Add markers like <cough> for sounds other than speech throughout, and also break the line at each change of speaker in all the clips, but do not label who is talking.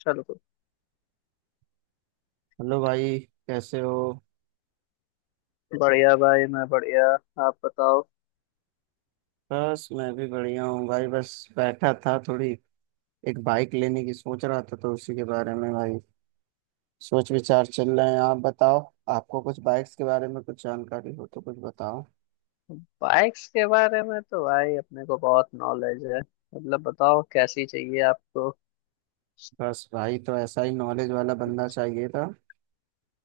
चलो।
हेलो भाई। कैसे हो?
बढ़िया भाई, मैं बढ़िया। आप बताओ।
बस मैं भी बढ़िया हूँ भाई, बस बैठा था, थोड़ी एक बाइक लेने की सोच रहा था तो उसी के बारे में भाई सोच विचार चल रहे हैं। आप बताओ, आपको कुछ बाइक्स के बारे में कुछ जानकारी हो तो कुछ बताओ।
बाइक्स के बारे में तो भाई अपने को बहुत नॉलेज है। मतलब बताओ, कैसी चाहिए आपको?
बस भाई, तो ऐसा ही नॉलेज वाला बंदा चाहिए था।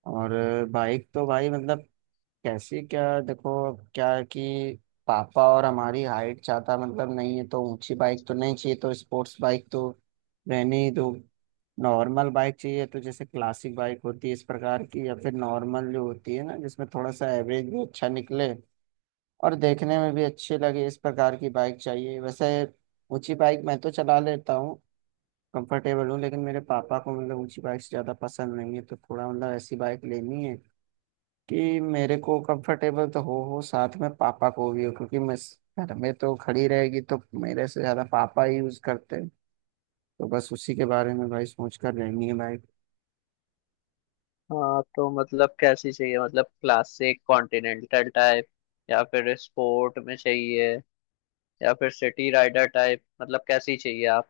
और बाइक तो भाई मतलब कैसे, क्या देखो, क्या है कि पापा और हमारी हाइट ज्यादा मतलब नहीं है, तो ऊंची बाइक तो नहीं चाहिए, तो स्पोर्ट्स बाइक तो रहने ही दो। नॉर्मल बाइक चाहिए, तो जैसे क्लासिक बाइक होती है इस प्रकार की, या फिर नॉर्मल जो होती है ना, जिसमें थोड़ा सा एवरेज भी अच्छा निकले और देखने में भी अच्छी लगे, इस प्रकार की बाइक चाहिए वैसे। ऊंची बाइक मैं तो चला लेता हूँ, कंफर्टेबल हूँ, लेकिन मेरे पापा को मतलब ऊंची बाइक से ज़्यादा पसंद नहीं है, तो थोड़ा मतलब ऐसी बाइक लेनी है कि मेरे को कंफर्टेबल तो हो, साथ में पापा को भी हो, क्योंकि मैं घर में तो खड़ी रहेगी तो मेरे से ज्यादा पापा ही यूज करते हैं। तो बस उसी के बारे में भाई सोच कर रहनी है भाई।
हाँ, तो मतलब कैसी चाहिए? मतलब क्लासिक कॉन्टिनेंटल टाइप या फिर स्पोर्ट में चाहिए, या फिर सिटी राइडर टाइप? मतलब कैसी चाहिए आप?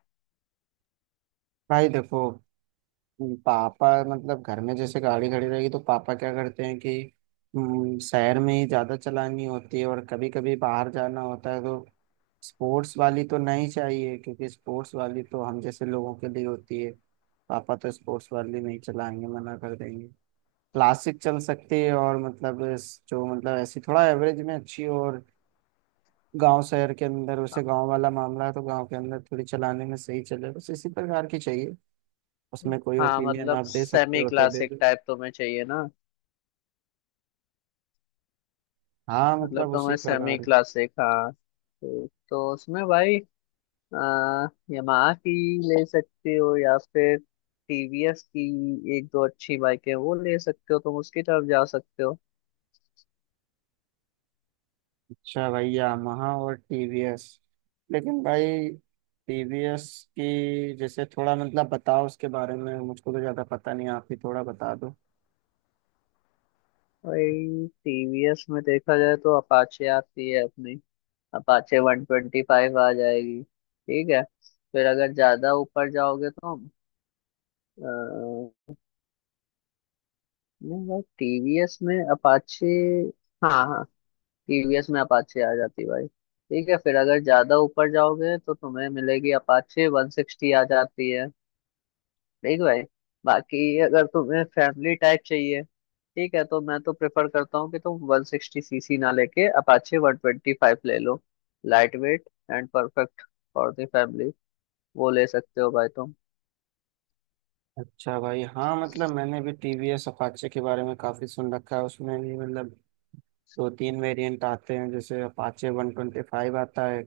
भाई देखो, पापा मतलब घर में जैसे गाड़ी खड़ी रहेगी तो पापा क्या करते हैं कि शहर में ही ज्यादा चलानी होती है और कभी कभी बाहर जाना होता है, तो स्पोर्ट्स वाली तो नहीं चाहिए, क्योंकि स्पोर्ट्स वाली तो हम जैसे लोगों के लिए होती है। पापा तो स्पोर्ट्स वाली नहीं चलाएंगे, मना कर देंगे। क्लासिक चल सकती है, और मतलब जो मतलब ऐसी थोड़ा एवरेज में अच्छी हो और गांव शहर के अंदर, वैसे गांव वाला मामला है तो गांव के अंदर थोड़ी चलाने में सही चले, बस इसी प्रकार की चाहिए। उसमें कोई
हाँ,
ओपिनियन
मतलब
आप दे सकते
सेमी
हो तो दे
क्लासिक
दो।
टाइप तुम्हें चाहिए ना?
हाँ
मतलब
मतलब उसी
तुम्हें सेमी
प्रकार।
क्लासिक। हाँ ठीक। तो उसमें भाई यामाहा की ले सकते हो, या फिर टीवीएस की एक दो अच्छी बाइक है, वो ले सकते हो। तुम उसकी तरफ जा सकते हो।
अच्छा भाई, यामाहा और टीवीएस, लेकिन भाई टीवीएस की जैसे थोड़ा मतलब बताओ उसके बारे में, मुझको तो ज्यादा पता नहीं, आप ही थोड़ा बता दो।
भाई टीवीएस में देखा जाए तो अपाचे आती है अपनी। अपाचे वन ट्वेंटी फाइव आ जाएगी, ठीक है? फिर अगर ज्यादा ऊपर जाओगे तो अ, नहीं भाई, टीवीएस में अपाचे, हाँ हाँ, टीवीएस में अपाचे आ जाती भाई। ठीक है, फिर अगर ज्यादा ऊपर जाओगे तो तुम्हें मिलेगी, अपाचे वन सिक्सटी आ जाती है। देख भाई, बाकी अगर तुम्हें फैमिली टाइप चाहिए, ठीक है, तो मैं तो प्रेफर करता हूँ कि तुम 160 सीसी ना लेके अपाचे 125 ले लो। Light weight and perfect for the family. वो ले सकते हो भाई तुम।
अच्छा भाई, हाँ मतलब मैंने भी टीवीएस अपाचे के बारे में काफी सुन रखा है। उसमें भी मतलब दो तीन वेरिएंट आते हैं, जैसे अपाचे 125 आता है,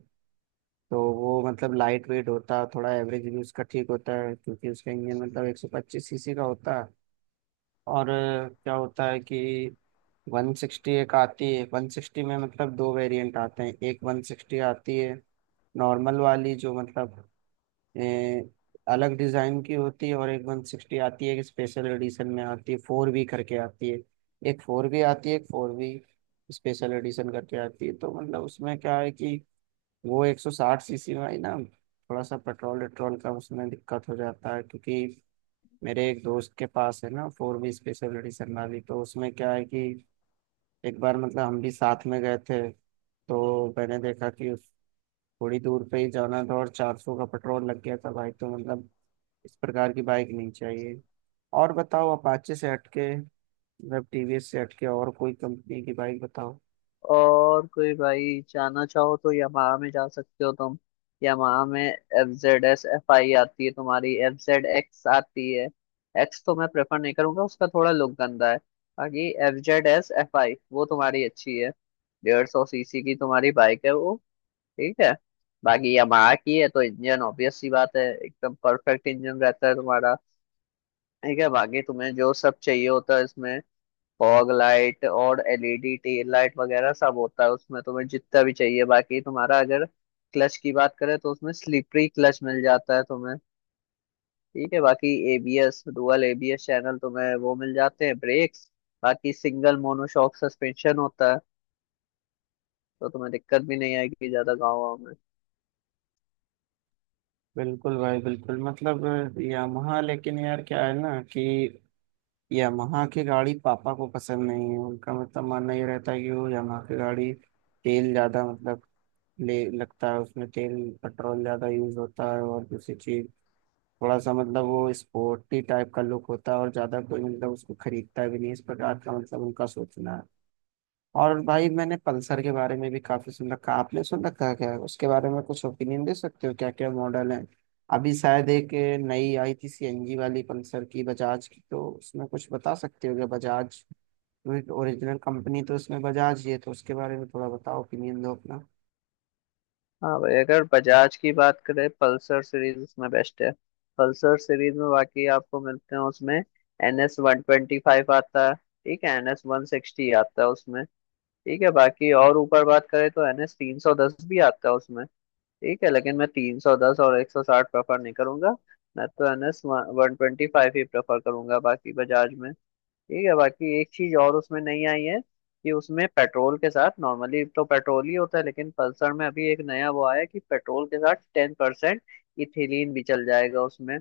तो वो मतलब लाइट वेट होता है, थोड़ा एवरेज भी उसका ठीक होता है क्योंकि उसका इंजन मतलब 125 सीसी का होता है। और क्या होता है कि 160 एक आती है, 160 में मतलब दो वेरिएंट आते हैं, एक 160 आती है नॉर्मल वाली जो मतलब ए, अलग डिजाइन की होती है, और एक 160 आती है, एक स्पेशल एडिशन में आती है, फोर बी करके आती है। एक फोर बी आती है, एक फोर बी स्पेशल एडिशन करके आती है, तो मतलब उसमें क्या है कि वो 160 सीसी में आई ना, थोड़ा सा पेट्रोल वेट्रोल का उसमें दिक्कत हो जाता है, क्योंकि मेरे एक दोस्त के पास है ना फोर बी स्पेशल एडिशन वाली, तो उसमें क्या है कि एक बार मतलब हम भी साथ में गए थे, तो मैंने देखा कि थोड़ी दूर पे ही जाना था और 400 का पेट्रोल लग गया था भाई, तो मतलब इस प्रकार की बाइक नहीं चाहिए। और बताओ अपाचे से हटके, मतलब टीवीएस से हटके और कोई कंपनी की बाइक बताओ।
और कोई भाई जाना चाहो तो यामाहा में जा सकते हो तुम। यामाहा में F Z S F I आती है, तुम्हारी एफ जेड एक्स आती है। एक्स तो मैं प्रेफर नहीं करूंगा, उसका थोड़ा लुक गंदा है। बाकी F Z S F I वो तुम्हारी अच्छी है। 150 सीसी की तुम्हारी बाइक है वो। ठीक है। बाकी यामाहा की है तो इंजन ऑब्वियस सी बात है, एकदम परफेक्ट इंजन रहता है तुम्हारा। ठीक है। बाकी तुम्हें जो सब चाहिए होता है इसमें, फॉग लाइट और एलईडी टेल लाइट वगैरह सब होता है उसमें, तुम्हें जितना भी चाहिए। बाकी तुम्हारा अगर क्लच की बात करें तो उसमें स्लिपरी क्लच मिल जाता है तुम्हें। ठीक है। बाकी एबीएस, डुअल एबीएस चैनल तुम्हें वो मिल जाते हैं ब्रेक्स। बाकी सिंगल मोनोशॉक सस्पेंशन होता है, तो तुम्हें दिक्कत भी नहीं आएगी ज्यादा गाँव वाँव में।
बिल्कुल भाई बिल्कुल, मतलब यामाहा, लेकिन यार क्या है ना कि यामाहा की गाड़ी पापा को पसंद नहीं है। उनका मतलब मानना ये रहता है कि वो यामाहा की गाड़ी तेल ज़्यादा मतलब ले लगता है उसमें तेल, पेट्रोल ज़्यादा यूज होता है, और दूसरी चीज थोड़ा सा मतलब वो स्पोर्टी टाइप का लुक होता है, और ज़्यादा कोई मतलब उसको खरीदता भी नहीं, इस प्रकार का मतलब उनका सोचना है। और भाई मैंने पल्सर के बारे में भी काफी सुन रखा, आपने सुन रखा है क्या उसके बारे में? कुछ ओपिनियन दे सकते हो, क्या क्या मॉडल है? अभी शायद एक नई आई थी सीएनजी वाली पल्सर की, बजाज की, तो उसमें कुछ बता सकते हो क्या? बजाज ओरिजिनल कंपनी तो उसमें बजाज ही है, तो उसके बारे में थोड़ा बताओ, ओपिनियन दो अपना।
हाँ भाई, अगर बजाज की बात करें, पल्सर सीरीज उसमें बेस्ट है। पल्सर सीरीज में बाकी आपको मिलते हैं उसमें, N S one twenty five आता है, ठीक है, एन एस वन सिक्सटी आता है उसमें, ठीक है। बाकी और ऊपर बात करें तो एन एस 310 भी आता है उसमें, ठीक है। लेकिन मैं 310 और 160 प्रेफर नहीं करूंगा। मैं तो N S one twenty five ही प्रेफर करूंगा बाकी बजाज में। ठीक है। बाकी एक चीज और उसमें नहीं आई है, कि उसमें पेट्रोल के साथ, नॉर्मली तो पेट्रोल ही होता है, लेकिन पल्सर में अभी एक नया वो आया कि पेट्रोल के साथ 10% इथिलीन भी चल जाएगा उसमें।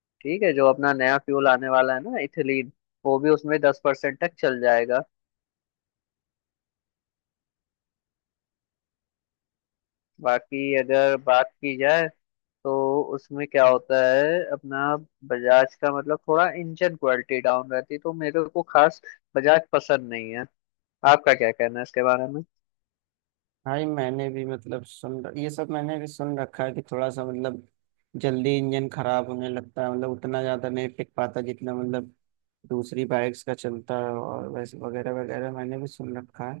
ठीक है। जो अपना नया फ्यूल आने वाला है ना, इथिलीन, वो भी उसमें 10% तक चल जाएगा। बाकी अगर बात की जाए तो उसमें क्या होता है, अपना बजाज का मतलब थोड़ा इंजन क्वालिटी डाउन रहती है, तो मेरे को खास बजाज पसंद नहीं है। आपका क्या कहना है इसके बारे में?
भाई मैंने भी मतलब ये सब मैंने भी सुन रखा है कि थोड़ा सा मतलब जल्दी इंजन खराब होने लगता है, मतलब उतना ज्यादा नहीं टिक पाता जितना मतलब दूसरी बाइक्स का चलता है, और वैसे वगैरह वगैरह मैंने भी सुन रखा है।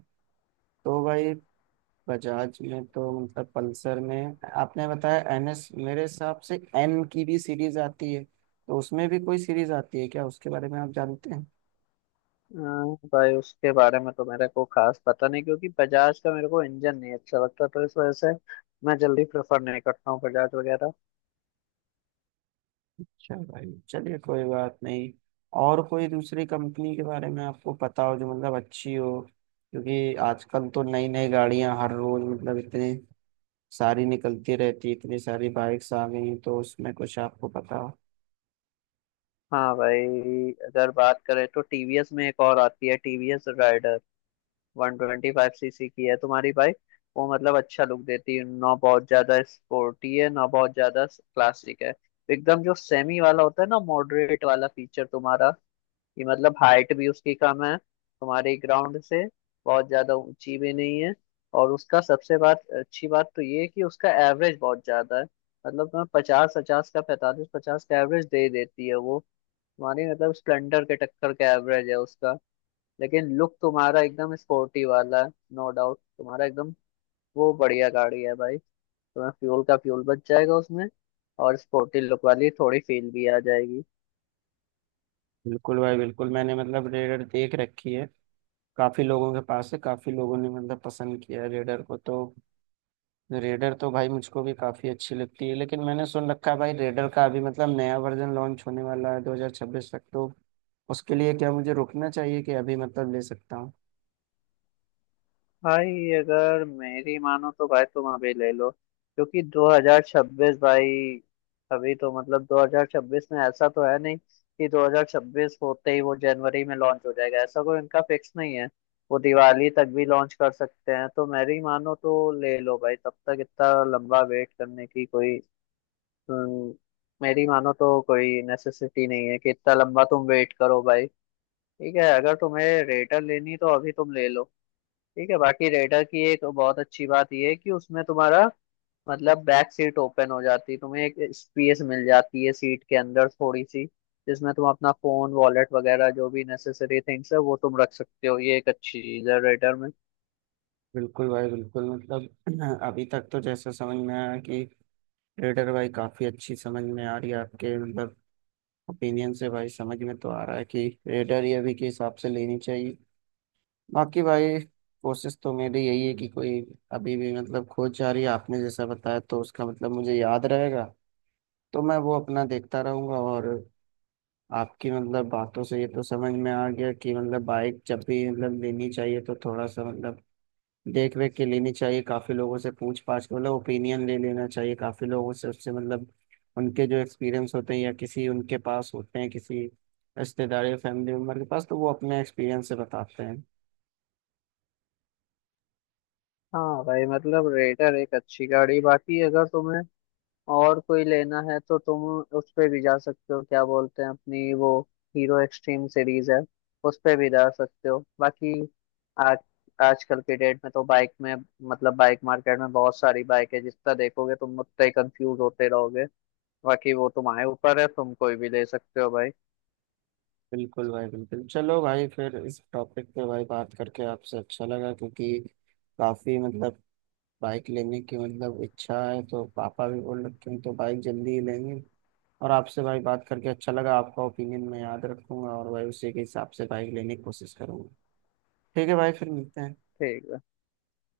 तो भाई बजाज में तो मतलब पल्सर में आपने बताया एनएस, मेरे हिसाब से एन की भी सीरीज आती है, तो उसमें भी कोई सीरीज आती है क्या, उसके बारे में आप जानते हैं?
अ, भाई उसके बारे में तो मेरे को खास पता नहीं, क्योंकि बजाज का मेरे को इंजन नहीं अच्छा लगता, तो इस वजह से मैं जल्दी प्रेफर नहीं करता हूँ बजाज वगैरह।
अच्छा भाई, चलिए कोई बात नहीं। और कोई दूसरी कंपनी के बारे में आपको पता हो जो मतलब अच्छी हो, क्योंकि आजकल तो नई नई गाड़ियां हर रोज मतलब इतनी सारी निकलती रहती है, इतनी सारी बाइक्स आ गई हैं, तो उसमें कुछ आपको पता हो।
हाँ भाई, अगर बात करें तो टीवीएस में एक और आती है, टीवीएस राइडर। 125 सीसी की है तुम्हारी बाइक। वो मतलब अच्छा लुक देती है, ना बहुत ज्यादा स्पोर्टी है, ना बहुत ज्यादा क्लासिक है। एकदम जो सेमी वाला होता है ना, मॉडरेट वाला फीचर तुम्हारा, कि मतलब हाइट भी उसकी कम है तुम्हारे ग्राउंड से, बहुत ज्यादा ऊंची भी नहीं है। और उसका सबसे बात अच्छी बात तो ये है कि उसका एवरेज बहुत ज्यादा है। मतलब तुम्हें पचास पचास का पैंतालीस पचास का एवरेज दे देती है वो। तुम्हारी मतलब स्प्लेंडर के टक्कर का एवरेज है उसका। लेकिन लुक तुम्हारा एकदम स्पोर्टी वाला है, नो डाउट तुम्हारा एकदम। वो बढ़िया गाड़ी है भाई। तुम्हें फ्यूल का फ्यूल बच जाएगा उसमें, और स्पोर्टी लुक वाली थोड़ी फील भी आ जाएगी।
बिल्कुल भाई बिल्कुल, मैंने मतलब रेडर देख रखी है, काफी लोगों के पास है, काफी लोगों ने मतलब पसंद किया है रेडर को, तो रेडर तो भाई मुझको भी काफी अच्छी लगती है, लेकिन मैंने सुन रखा है भाई रेडर का अभी मतलब नया वर्जन लॉन्च होने वाला है 2026 तक, तो उसके लिए क्या मुझे रुकना चाहिए कि अभी मतलब ले सकता हूँ?
भाई अगर मेरी मानो तो भाई तुम अभी ले लो, क्योंकि 2026 भाई, अभी तो मतलब 2026 में ऐसा तो है नहीं कि 2026 होते ही वो जनवरी में लॉन्च हो जाएगा। ऐसा कोई इनका फिक्स नहीं है, वो दिवाली तक भी लॉन्च कर सकते हैं। तो मेरी मानो तो ले लो भाई, तब तक इतना लंबा वेट करने की कोई, अम, मेरी मानो तो कोई नेसेसिटी नहीं है कि इतना लंबा तुम वेट करो भाई। ठीक है, अगर तुम्हें रेटर लेनी तो अभी तुम ले लो। ठीक है। बाकी रेडर की एक बहुत अच्छी बात यह है कि उसमें तुम्हारा मतलब बैक सीट ओपन हो जाती है, तुम्हें एक स्पेस मिल जाती है सीट के अंदर थोड़ी सी, जिसमें तुम अपना फोन, वॉलेट वगैरह जो भी नेसेसरी थिंग्स है वो तुम रख सकते हो। ये एक अच्छी चीज है रेडर में।
बिल्कुल भाई बिल्कुल मतलब <clears throat> अभी तक तो जैसा समझ में आया कि रेडर भाई काफी अच्छी समझ में आ रही है, आपके मतलब ओपिनियन से भाई समझ में तो आ रहा है कि रेडर ही अभी के हिसाब से लेनी चाहिए। बाकी भाई कोशिश तो मेरी यही है कि कोई, अभी भी मतलब खोज जारी है, आपने जैसा बताया तो उसका मतलब मुझे याद रहेगा, तो मैं वो अपना देखता रहूंगा। और आपकी मतलब बातों से ये तो समझ में आ गया कि मतलब बाइक जब भी मतलब लेनी चाहिए तो थोड़ा सा मतलब देख रेख के लेनी चाहिए, काफी लोगों से पूछ पाछ के मतलब ओपिनियन ले लेना चाहिए, काफी लोगों से उससे मतलब उनके जो एक्सपीरियंस होते हैं, या किसी उनके पास होते हैं किसी रिश्तेदार या फैमिली मेम्बर के पास, तो वो अपने एक्सपीरियंस से बताते हैं।
हाँ भाई, मतलब रेडर एक अच्छी गाड़ी। बाकी अगर तुम्हें और कोई लेना है तो तुम उस पे भी जा सकते हो। क्या बोलते हैं अपनी वो, हीरो एक्सट्रीम सीरीज है, उस पे भी जा सकते हो। बाकी आज आजकल के डेट में तो बाइक में, मतलब बाइक मार्केट में बहुत सारी बाइक है, जितना देखोगे तुम उतना ही कंफ्यूज होते रहोगे। बाकी वो तुम्हारे ऊपर है, तुम कोई भी ले सकते हो भाई।
बिल्कुल भाई बिल्कुल, चलो भाई। फिर इस टॉपिक पे भाई बात करके आपसे अच्छा लगा, क्योंकि काफी मतलब बाइक लेने की मतलब इच्छा है, तो पापा भी बोल रखे हैं तो बाइक जल्दी ही लेंगे। और आपसे भाई बात करके अच्छा लगा, आपका ओपिनियन मैं याद रखूंगा, और भाई उसी के हिसाब से बाइक लेने की कोशिश करूंगा। ठीक है भाई, फिर मिलते हैं।
ठीक है।